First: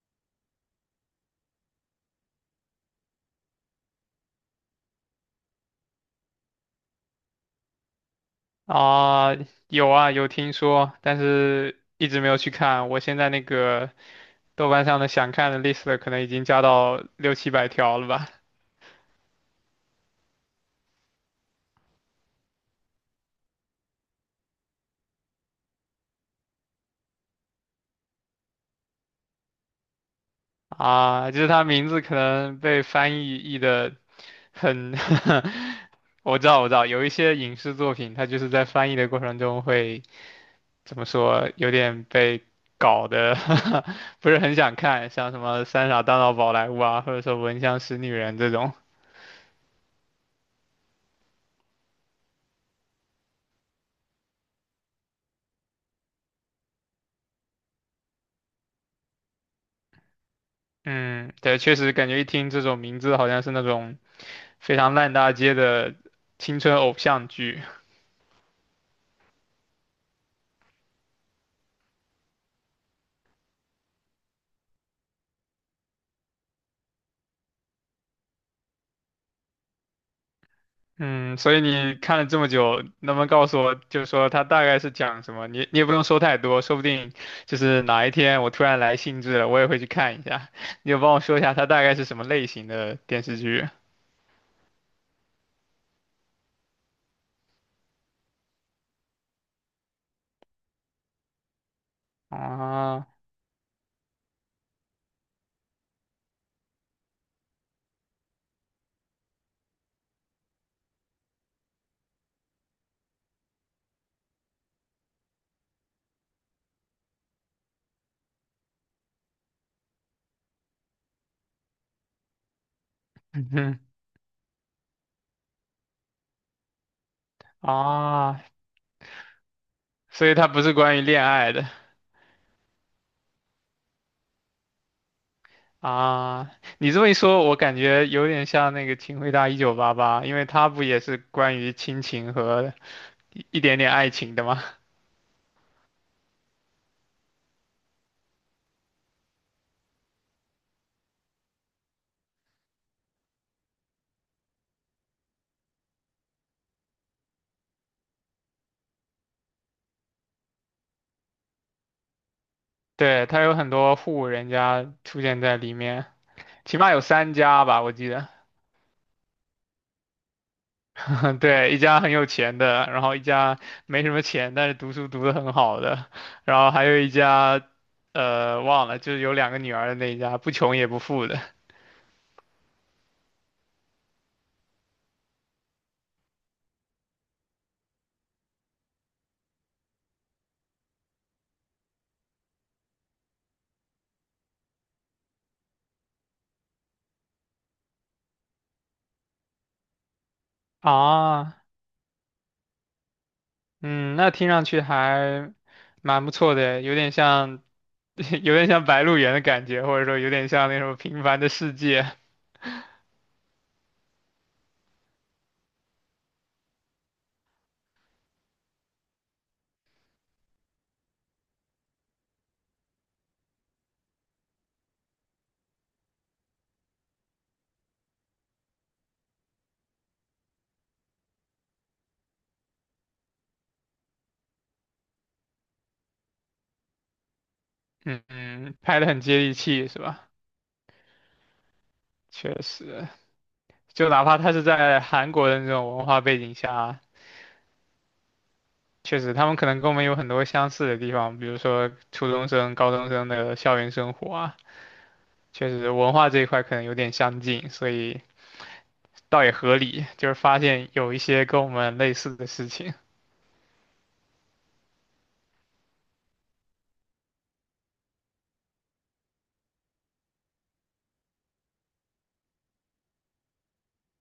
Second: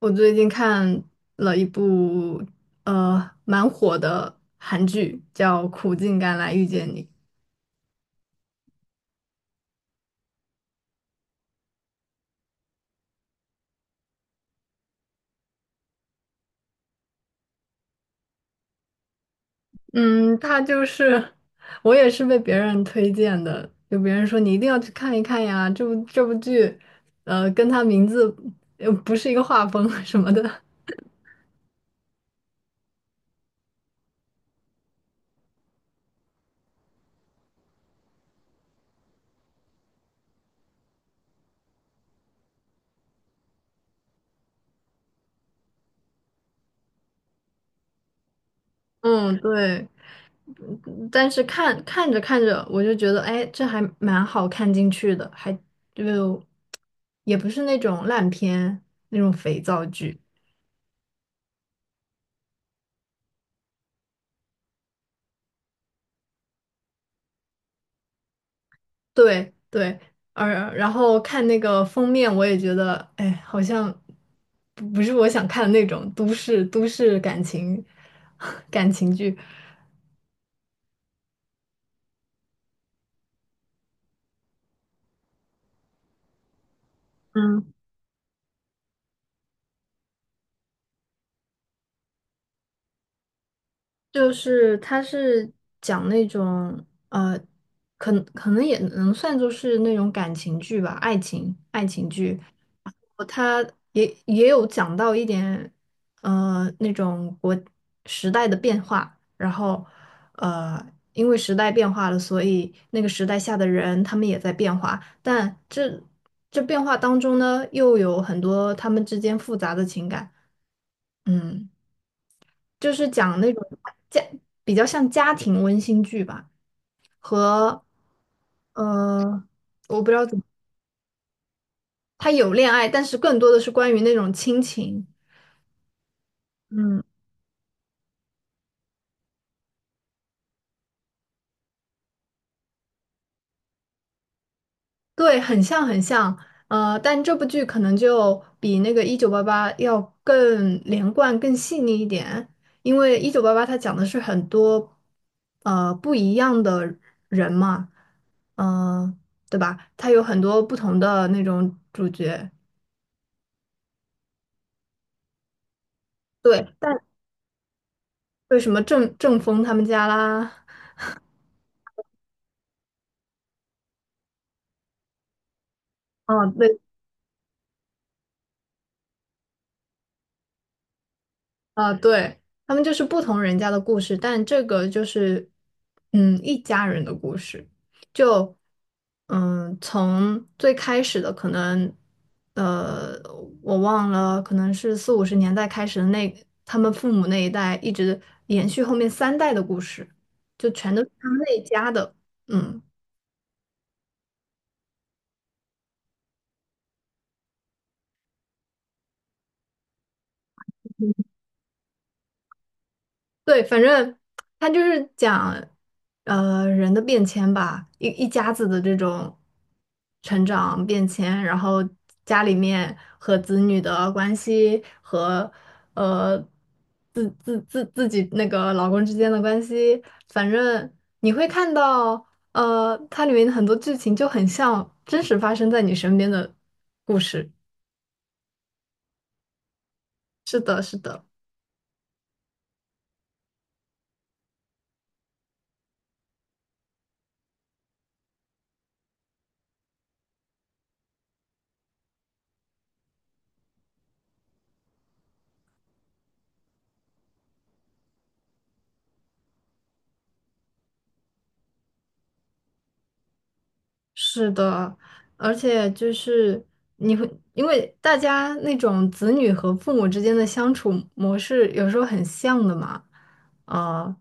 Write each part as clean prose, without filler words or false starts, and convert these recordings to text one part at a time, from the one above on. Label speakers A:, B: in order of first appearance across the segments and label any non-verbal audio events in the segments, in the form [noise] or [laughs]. A: 我最近看了一部蛮火的韩剧，叫《苦尽甘来遇见你》。
B: 啊，有啊，有听说，但是一直没有去看。我现在那个豆瓣上的想看的 list 可能已经加到六七百条了吧？
A: 嗯，它就是我也是被别人推荐的，就别人说你一定要去看一看呀，这部剧，跟它名字又不是一个画风 [laughs] 什么的。
B: 啊，就是它名字可能被翻译的很 [laughs] 我知道，我知道，有一些影视作品，它就是在翻译的过程中会怎么说，有点被搞得 [laughs] 不是很想看，像什么《三傻大闹宝莱坞》啊，或者说《闻香识女人》这种。
A: 嗯，对。但是看着看着，我就觉得，哎，这还蛮好看进去的，就也不是那种烂片那种肥皂剧。
B: 嗯，对，确实感觉一听这种名字，好像是那种非常烂大街的青春偶像剧。
A: 对对，而然后看那个封面，我也觉得，哎，好像不是我想看的那种都市感情 [laughs] 感情剧。
B: 嗯，所以你看了这么久，能不能告诉我，就是说它大概是讲什么？你也不用说太多，说不定就
A: 嗯。
B: 是哪一天我突然来兴致了，我也会去看一下。你就帮我说一下它大概是什么类型的电视剧
A: 就是他是讲那种呃，可能也能算作是那种感情剧吧，爱情剧。
B: 啊？
A: 他也有讲到一点那种时代的变化，然后呃因为时代变化了，所以那个时代下的人他们也在变化，但这变化当中呢，又有很多他们之间复杂的情感，嗯。就是
B: [laughs]
A: 讲
B: 嗯
A: 那种
B: 哼
A: 家比较像家庭温馨剧吧，和
B: 啊
A: 呃，我不
B: [laughs]，
A: 知道
B: 所以
A: 怎么，
B: 它不是关于恋爱的。
A: 它有恋爱，但是更多的是关于那种亲情。
B: 啊，你这
A: 嗯，
B: 么一说，我感觉有点像那个《请回答一九八八》，因为它不也是关于亲情和一点点爱情的吗？
A: 对，很像很像，但这部剧可能就比那个《一九八八》要更连贯、更细腻一点，因为《一九八八》它讲的是很多不一样的人嘛，嗯、对吧？它有很多不同的那种主角。
B: [laughs] 对，它有很多户人家出现在里面，
A: 对，
B: 起码有
A: 但。
B: 三家吧，我记得。
A: 为什么郑峰他们家啦，
B: [laughs] 对，一家很有钱的，然后一家没什么钱，但是读书读得很好的，
A: 啊
B: 然后
A: 对
B: 还有一家，忘了，就是有两个女儿的那一家，不穷也不富的。
A: 啊对，他们就是不同人家的故事，但这个就是一家人的故事，就从最开始的可能呃我忘了，可能是四五十年代开始的那他们父母那一代，一直延续后面三代的故事，就全都是他们那
B: 啊，
A: 一家的，嗯。
B: 嗯，那听上去还蛮不错的，有点像。[laughs] 有点像《白鹿原》的感觉，或者说有点像那种《平凡的世界》。
A: 对，反正他就是讲，人的变迁吧，一家子的这种成长变迁，然后家里面和子女的关系和呃自己那个老公之间的关系，反正你会看到，它里面很多剧情就很像真实发生在你身边的故事。
B: 嗯嗯，拍的很接地气，是吧？
A: 是的，是的。
B: 确实，就哪怕他是在韩国的那种文化背景下，确实他们可能跟我们有很多相似的地方，比如说初中生、高中生的校园生活啊，确实文化这一块可能有点相近，所以倒也合理，就是发现有一些跟我们类似的事情。
A: 是的，而且就是你会，因为大家那种子女和父母之间的相处模式有时候很像的嘛，啊、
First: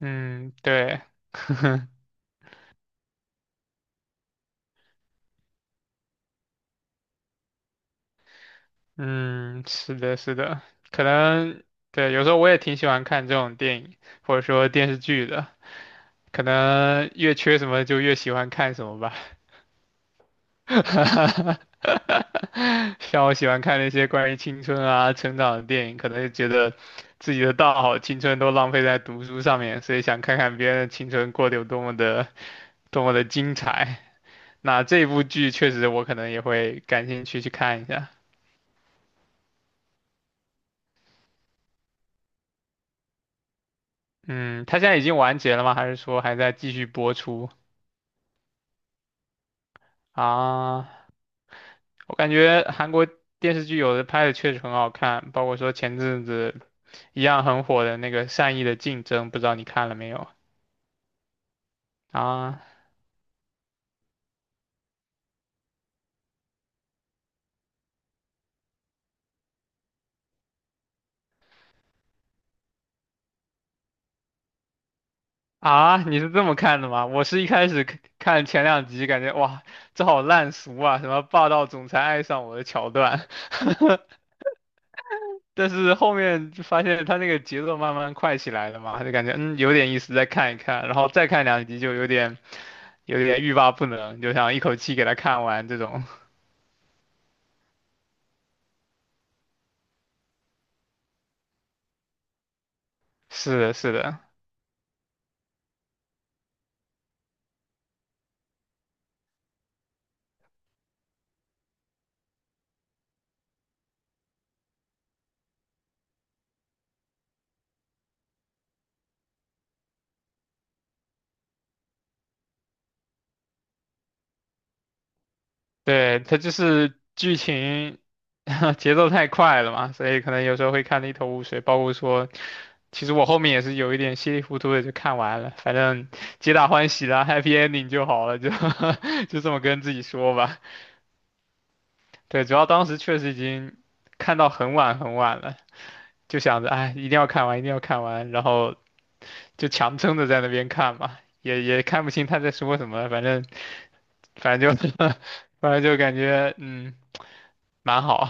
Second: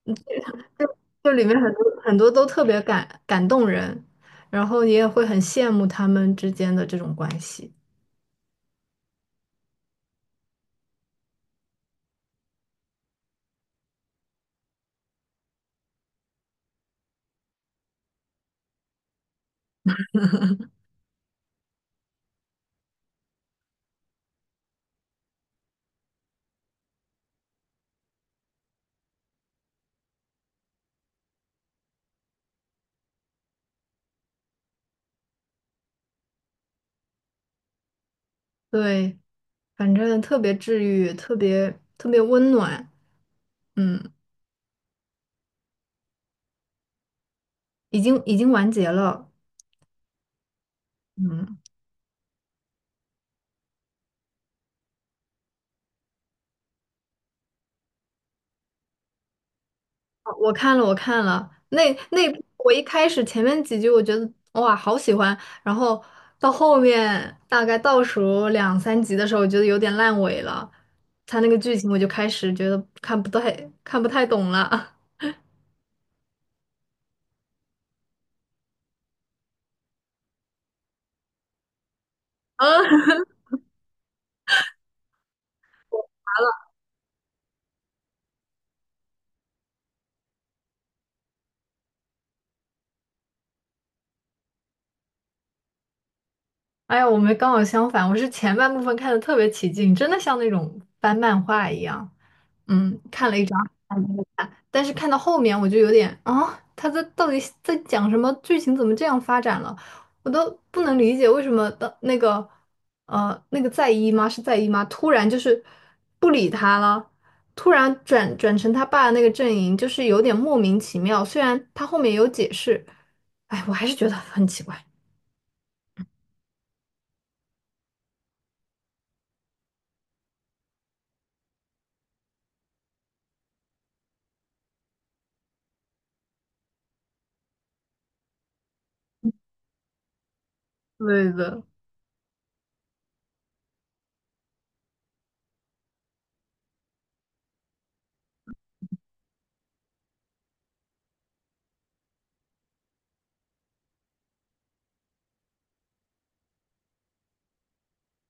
B: 嗯，
A: 就
B: 对。
A: 就里面很多
B: [laughs]
A: 很多都特别感动人，然后你也会很羡慕他们之间的这种关系，
B: 嗯，是的，是的，可能对，有时候我也挺喜欢看这种电影或者说电视剧的，可能越缺什么就越喜欢看什么吧。[laughs] 像我喜欢看那些关于青春啊、成长的电影，可能就觉得自己的大好青春都浪费在读书上面，所以想看看别人的青春过得有多么的、多么的精彩。那这部剧确实我可能也会感兴趣去看一下。
A: 对，反正特别治愈，特别特别温暖，嗯，
B: 嗯，它现在已经完结了吗？还是说还在继续播出
A: 已经完结了，
B: 啊？
A: 嗯。
B: 我感觉韩国电视剧有的拍的确实很好看，包括说前阵子一样很火的那个《善意的竞争》，不知道你看了没有？
A: 我看了，我看了那部
B: 啊
A: 我一开始前面几集我觉得哇好喜欢，然后到后面大概倒数两三集的时候，我觉得有点烂尾了，他那个剧情我就开始觉得看不太懂了。[laughs]
B: 啊，你是这么看的吗？我是一开始看前两集，感觉哇，这好烂俗啊，什么霸道总裁爱上我的桥
A: 啊，
B: 段，[laughs] 但是后面就发现他那个节奏慢慢快起来了嘛，就感觉嗯有点意思，再看一看，然后再看两集就有点欲罢不能，就想一口气给他看完这种。
A: 哎呀，我们刚好相反，我是前半部分看的特别起劲，真的像那种翻漫画一样，嗯，看
B: [laughs]
A: 了一
B: 是的，是的。
A: 但是看到后面我就有点啊，他到底在讲什么？剧情怎么这样发展了？我都不能理解为什么的那个那个在姨妈，突然就是不理他了，突然转成他爸的那个阵营，就是有点莫名其妙。虽然他后面有解释，哎，我还是觉得很奇怪。
B: 对，它就是剧情 [laughs] 节奏太快了嘛，所以可能有时候会看得一头雾水。包括说，其实我后面也是有一点稀里糊涂的就看完了，反正皆大欢喜啦 [laughs]，happy ending 就好了，就 [laughs] 就这么跟自己说吧。
A: 对的，
B: 对，主要当时确实已经看到很晚很晚了，就想着哎，一定要看完，一定要看完，然后就强撑着在那边看嘛，也看不清他在说什么，反正就 [laughs] 反正就感觉嗯蛮好。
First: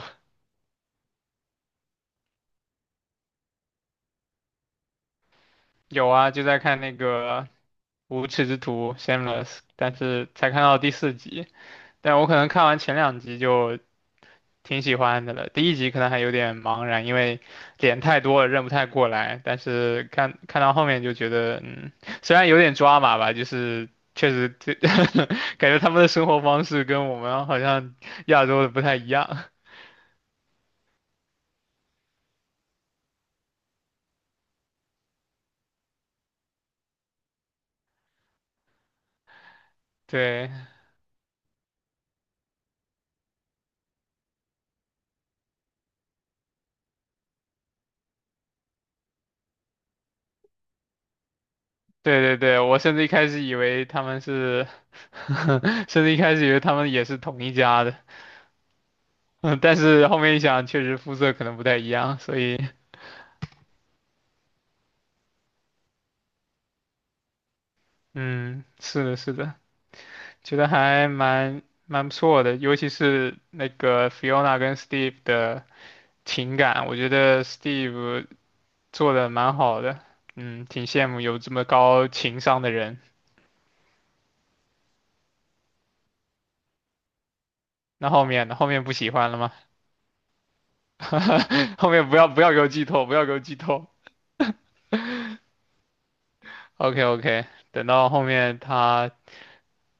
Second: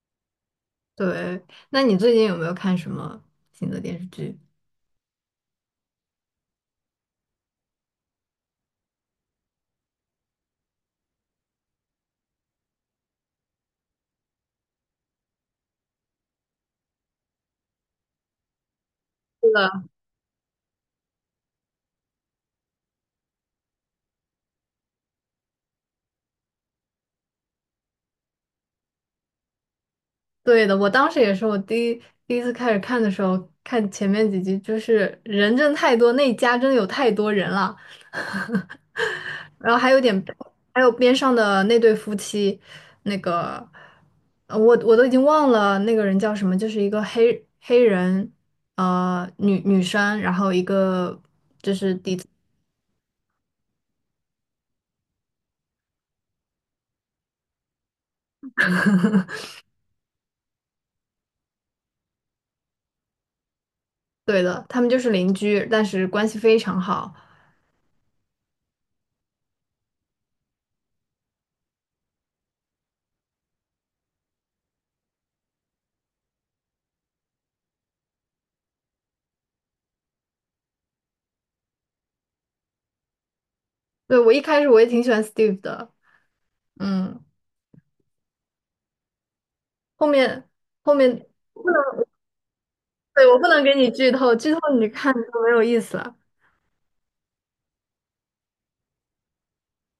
A: 对。那你最近有没有看什么新的电视剧？
B: 有啊，就在看那个《无耻之徒》（Shameless），但是才看到第四集。但我可能看完前两集就挺喜欢的了，第一集可能还有点茫然，因为脸太多了认不太过来。但是看到后面就觉得，嗯，虽然有点抓马吧，就是确实这 [laughs] 感觉他们的生活方式跟我们好像亚洲的不太一样。
A: 对的，我当时也是，我第一次开始看的时候，看前面几集，就是人真的太多，那一家真的有太多人了，[laughs] 然后还有点，
B: 对，
A: 还有边上的那对夫妻，那个，我都已经忘了那个人叫什么，就是一个黑人，女生，然后一个，
B: 对对对，我甚至一开始以为他们是，[laughs] 甚至一开始以为他们也是同一家的。[laughs] 嗯，但是后面一想，确实肤色可能不太一样，所以，
A: 对的，他们就是邻居，但是关系非常好。
B: 嗯，是的，是的，觉得还蛮不错的，尤其是那个 Fiona 跟 Steve 的情感，我觉得 Steve 做的蛮好的，嗯，挺羡慕有这么高情商的人。
A: 对，我一开始我也挺喜欢 Steve 的，嗯，
B: 那后面呢？后面不喜欢了吗？
A: 后面后面。
B: [laughs] 后面不要给我剧透，不要
A: 对，
B: 给
A: 我
B: 我
A: 不
B: 剧
A: 能给
B: 透。
A: 你剧透，剧透你看就没有意思了。
B: OK OK，等到后面他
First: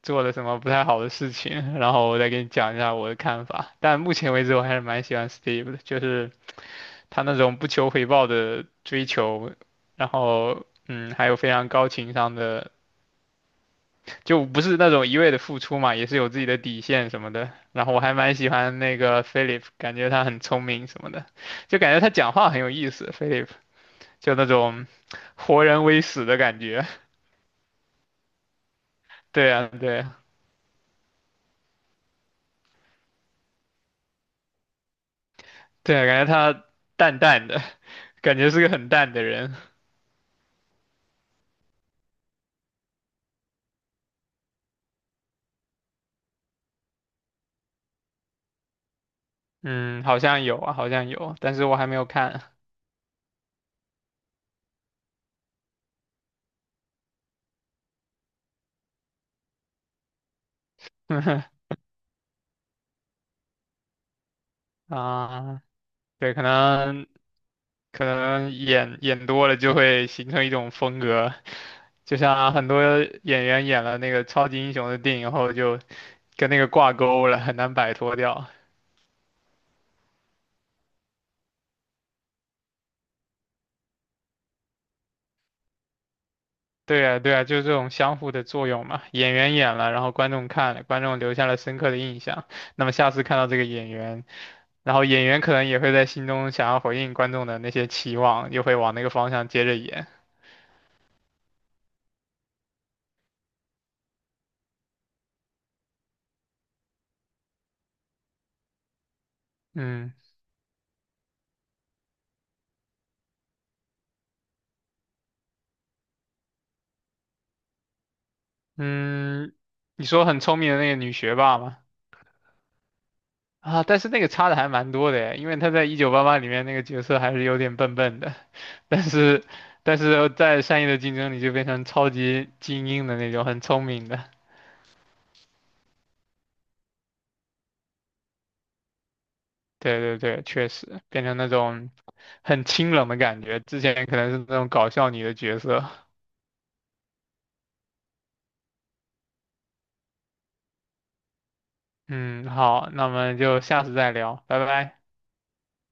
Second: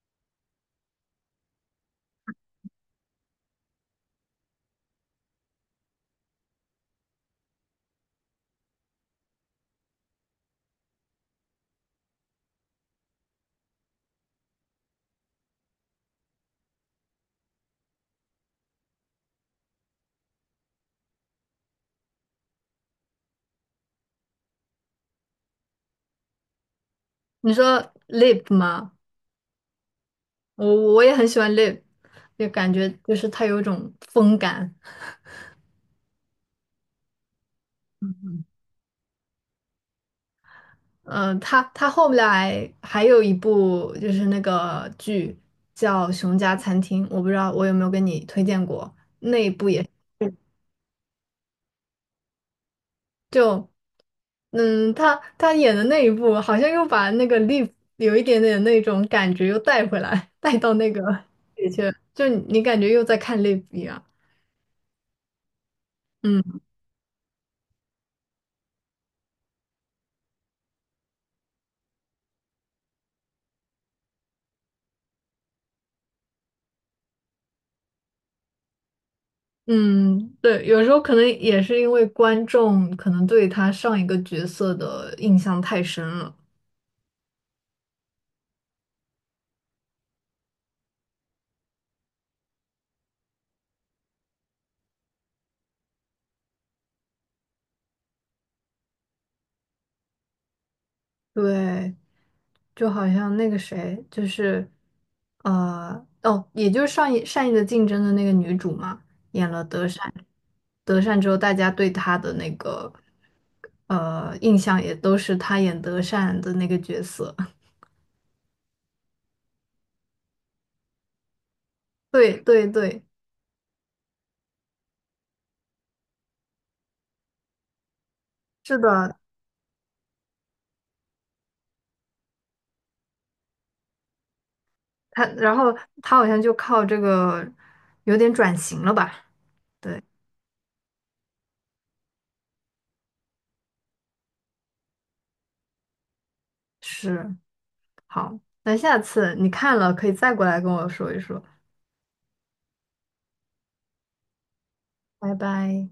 B: 做了什么不太好的事情，[laughs] 然后我再给你讲一下我的看法。但目前为止，我还是蛮喜欢 Steve 的，就是他那种不求回报的追求，然后嗯，还有非常高情商的，就不是那种一味的付出嘛，也是有自己的底线什么的。然后我还蛮喜欢那个 Philip，感觉他很聪明什么的，就感觉他讲话很有意思，Philip 就那种活人微死的感觉。
A: 你说 Lip 吗？
B: [laughs] 对啊，对啊，
A: 我也很喜欢 Lip，就感觉就是他有一种风感。
B: 对啊，感觉他淡淡的，感觉是个很淡的人。
A: 他后来还有一部就是那个剧叫《熊家餐厅》，我不知道我有没有跟你推荐过，那一部也
B: 嗯，好像有啊，好像有，但是我还没有看。
A: 就，他演的那一部好像又把那个 l i v e 有一点点那种感觉又带回来，带到那个里
B: [laughs]
A: 去，就你感觉又在看 l i v e 一样。
B: 啊，对，可
A: 嗯。
B: 能可能演多了就会形成一种风格，就像很多演员演了那个超级英雄的电影后，就跟那个挂钩了，很难摆脱掉。
A: 嗯，对，有时候可能也是因为观众可能对他上一个角色的印象太深了，
B: 对啊，对啊，就是这种相互的作用嘛。演员演了，然后观众看了，观众留下了深刻的印象。那么下次看到这个演员，然后演员可能也会在心中想要回应观众的那些期望，又会往那个方向接着演。
A: 对，就好像那个谁，就是，哦，也就是上一《善意的竞争》的那个女主嘛，演了德善，
B: 嗯
A: 德善之后，大家对她的那个印象也都是她演德善的那个角色。[laughs]
B: 嗯，你说很聪明的那个女学霸吗？
A: 对对对，
B: 啊，但是那个差的还蛮多的耶，因为她在《一九八八》里面那个角色还是有点笨笨的，
A: 是
B: [laughs] 但
A: 的，
B: 是但是在《善意的竞争》里就变成超级精英的那种，很聪明的。
A: 然后她好像就靠这个有点转型了吧。
B: 对
A: 对。
B: 对对，确实变成那种很清冷的感觉，之前可能是那种搞笑女的角色。
A: 是，好，那下次你看了可以再过来跟我说一说，
B: 嗯，好，那我们就下次再聊，拜拜。
A: 拜拜。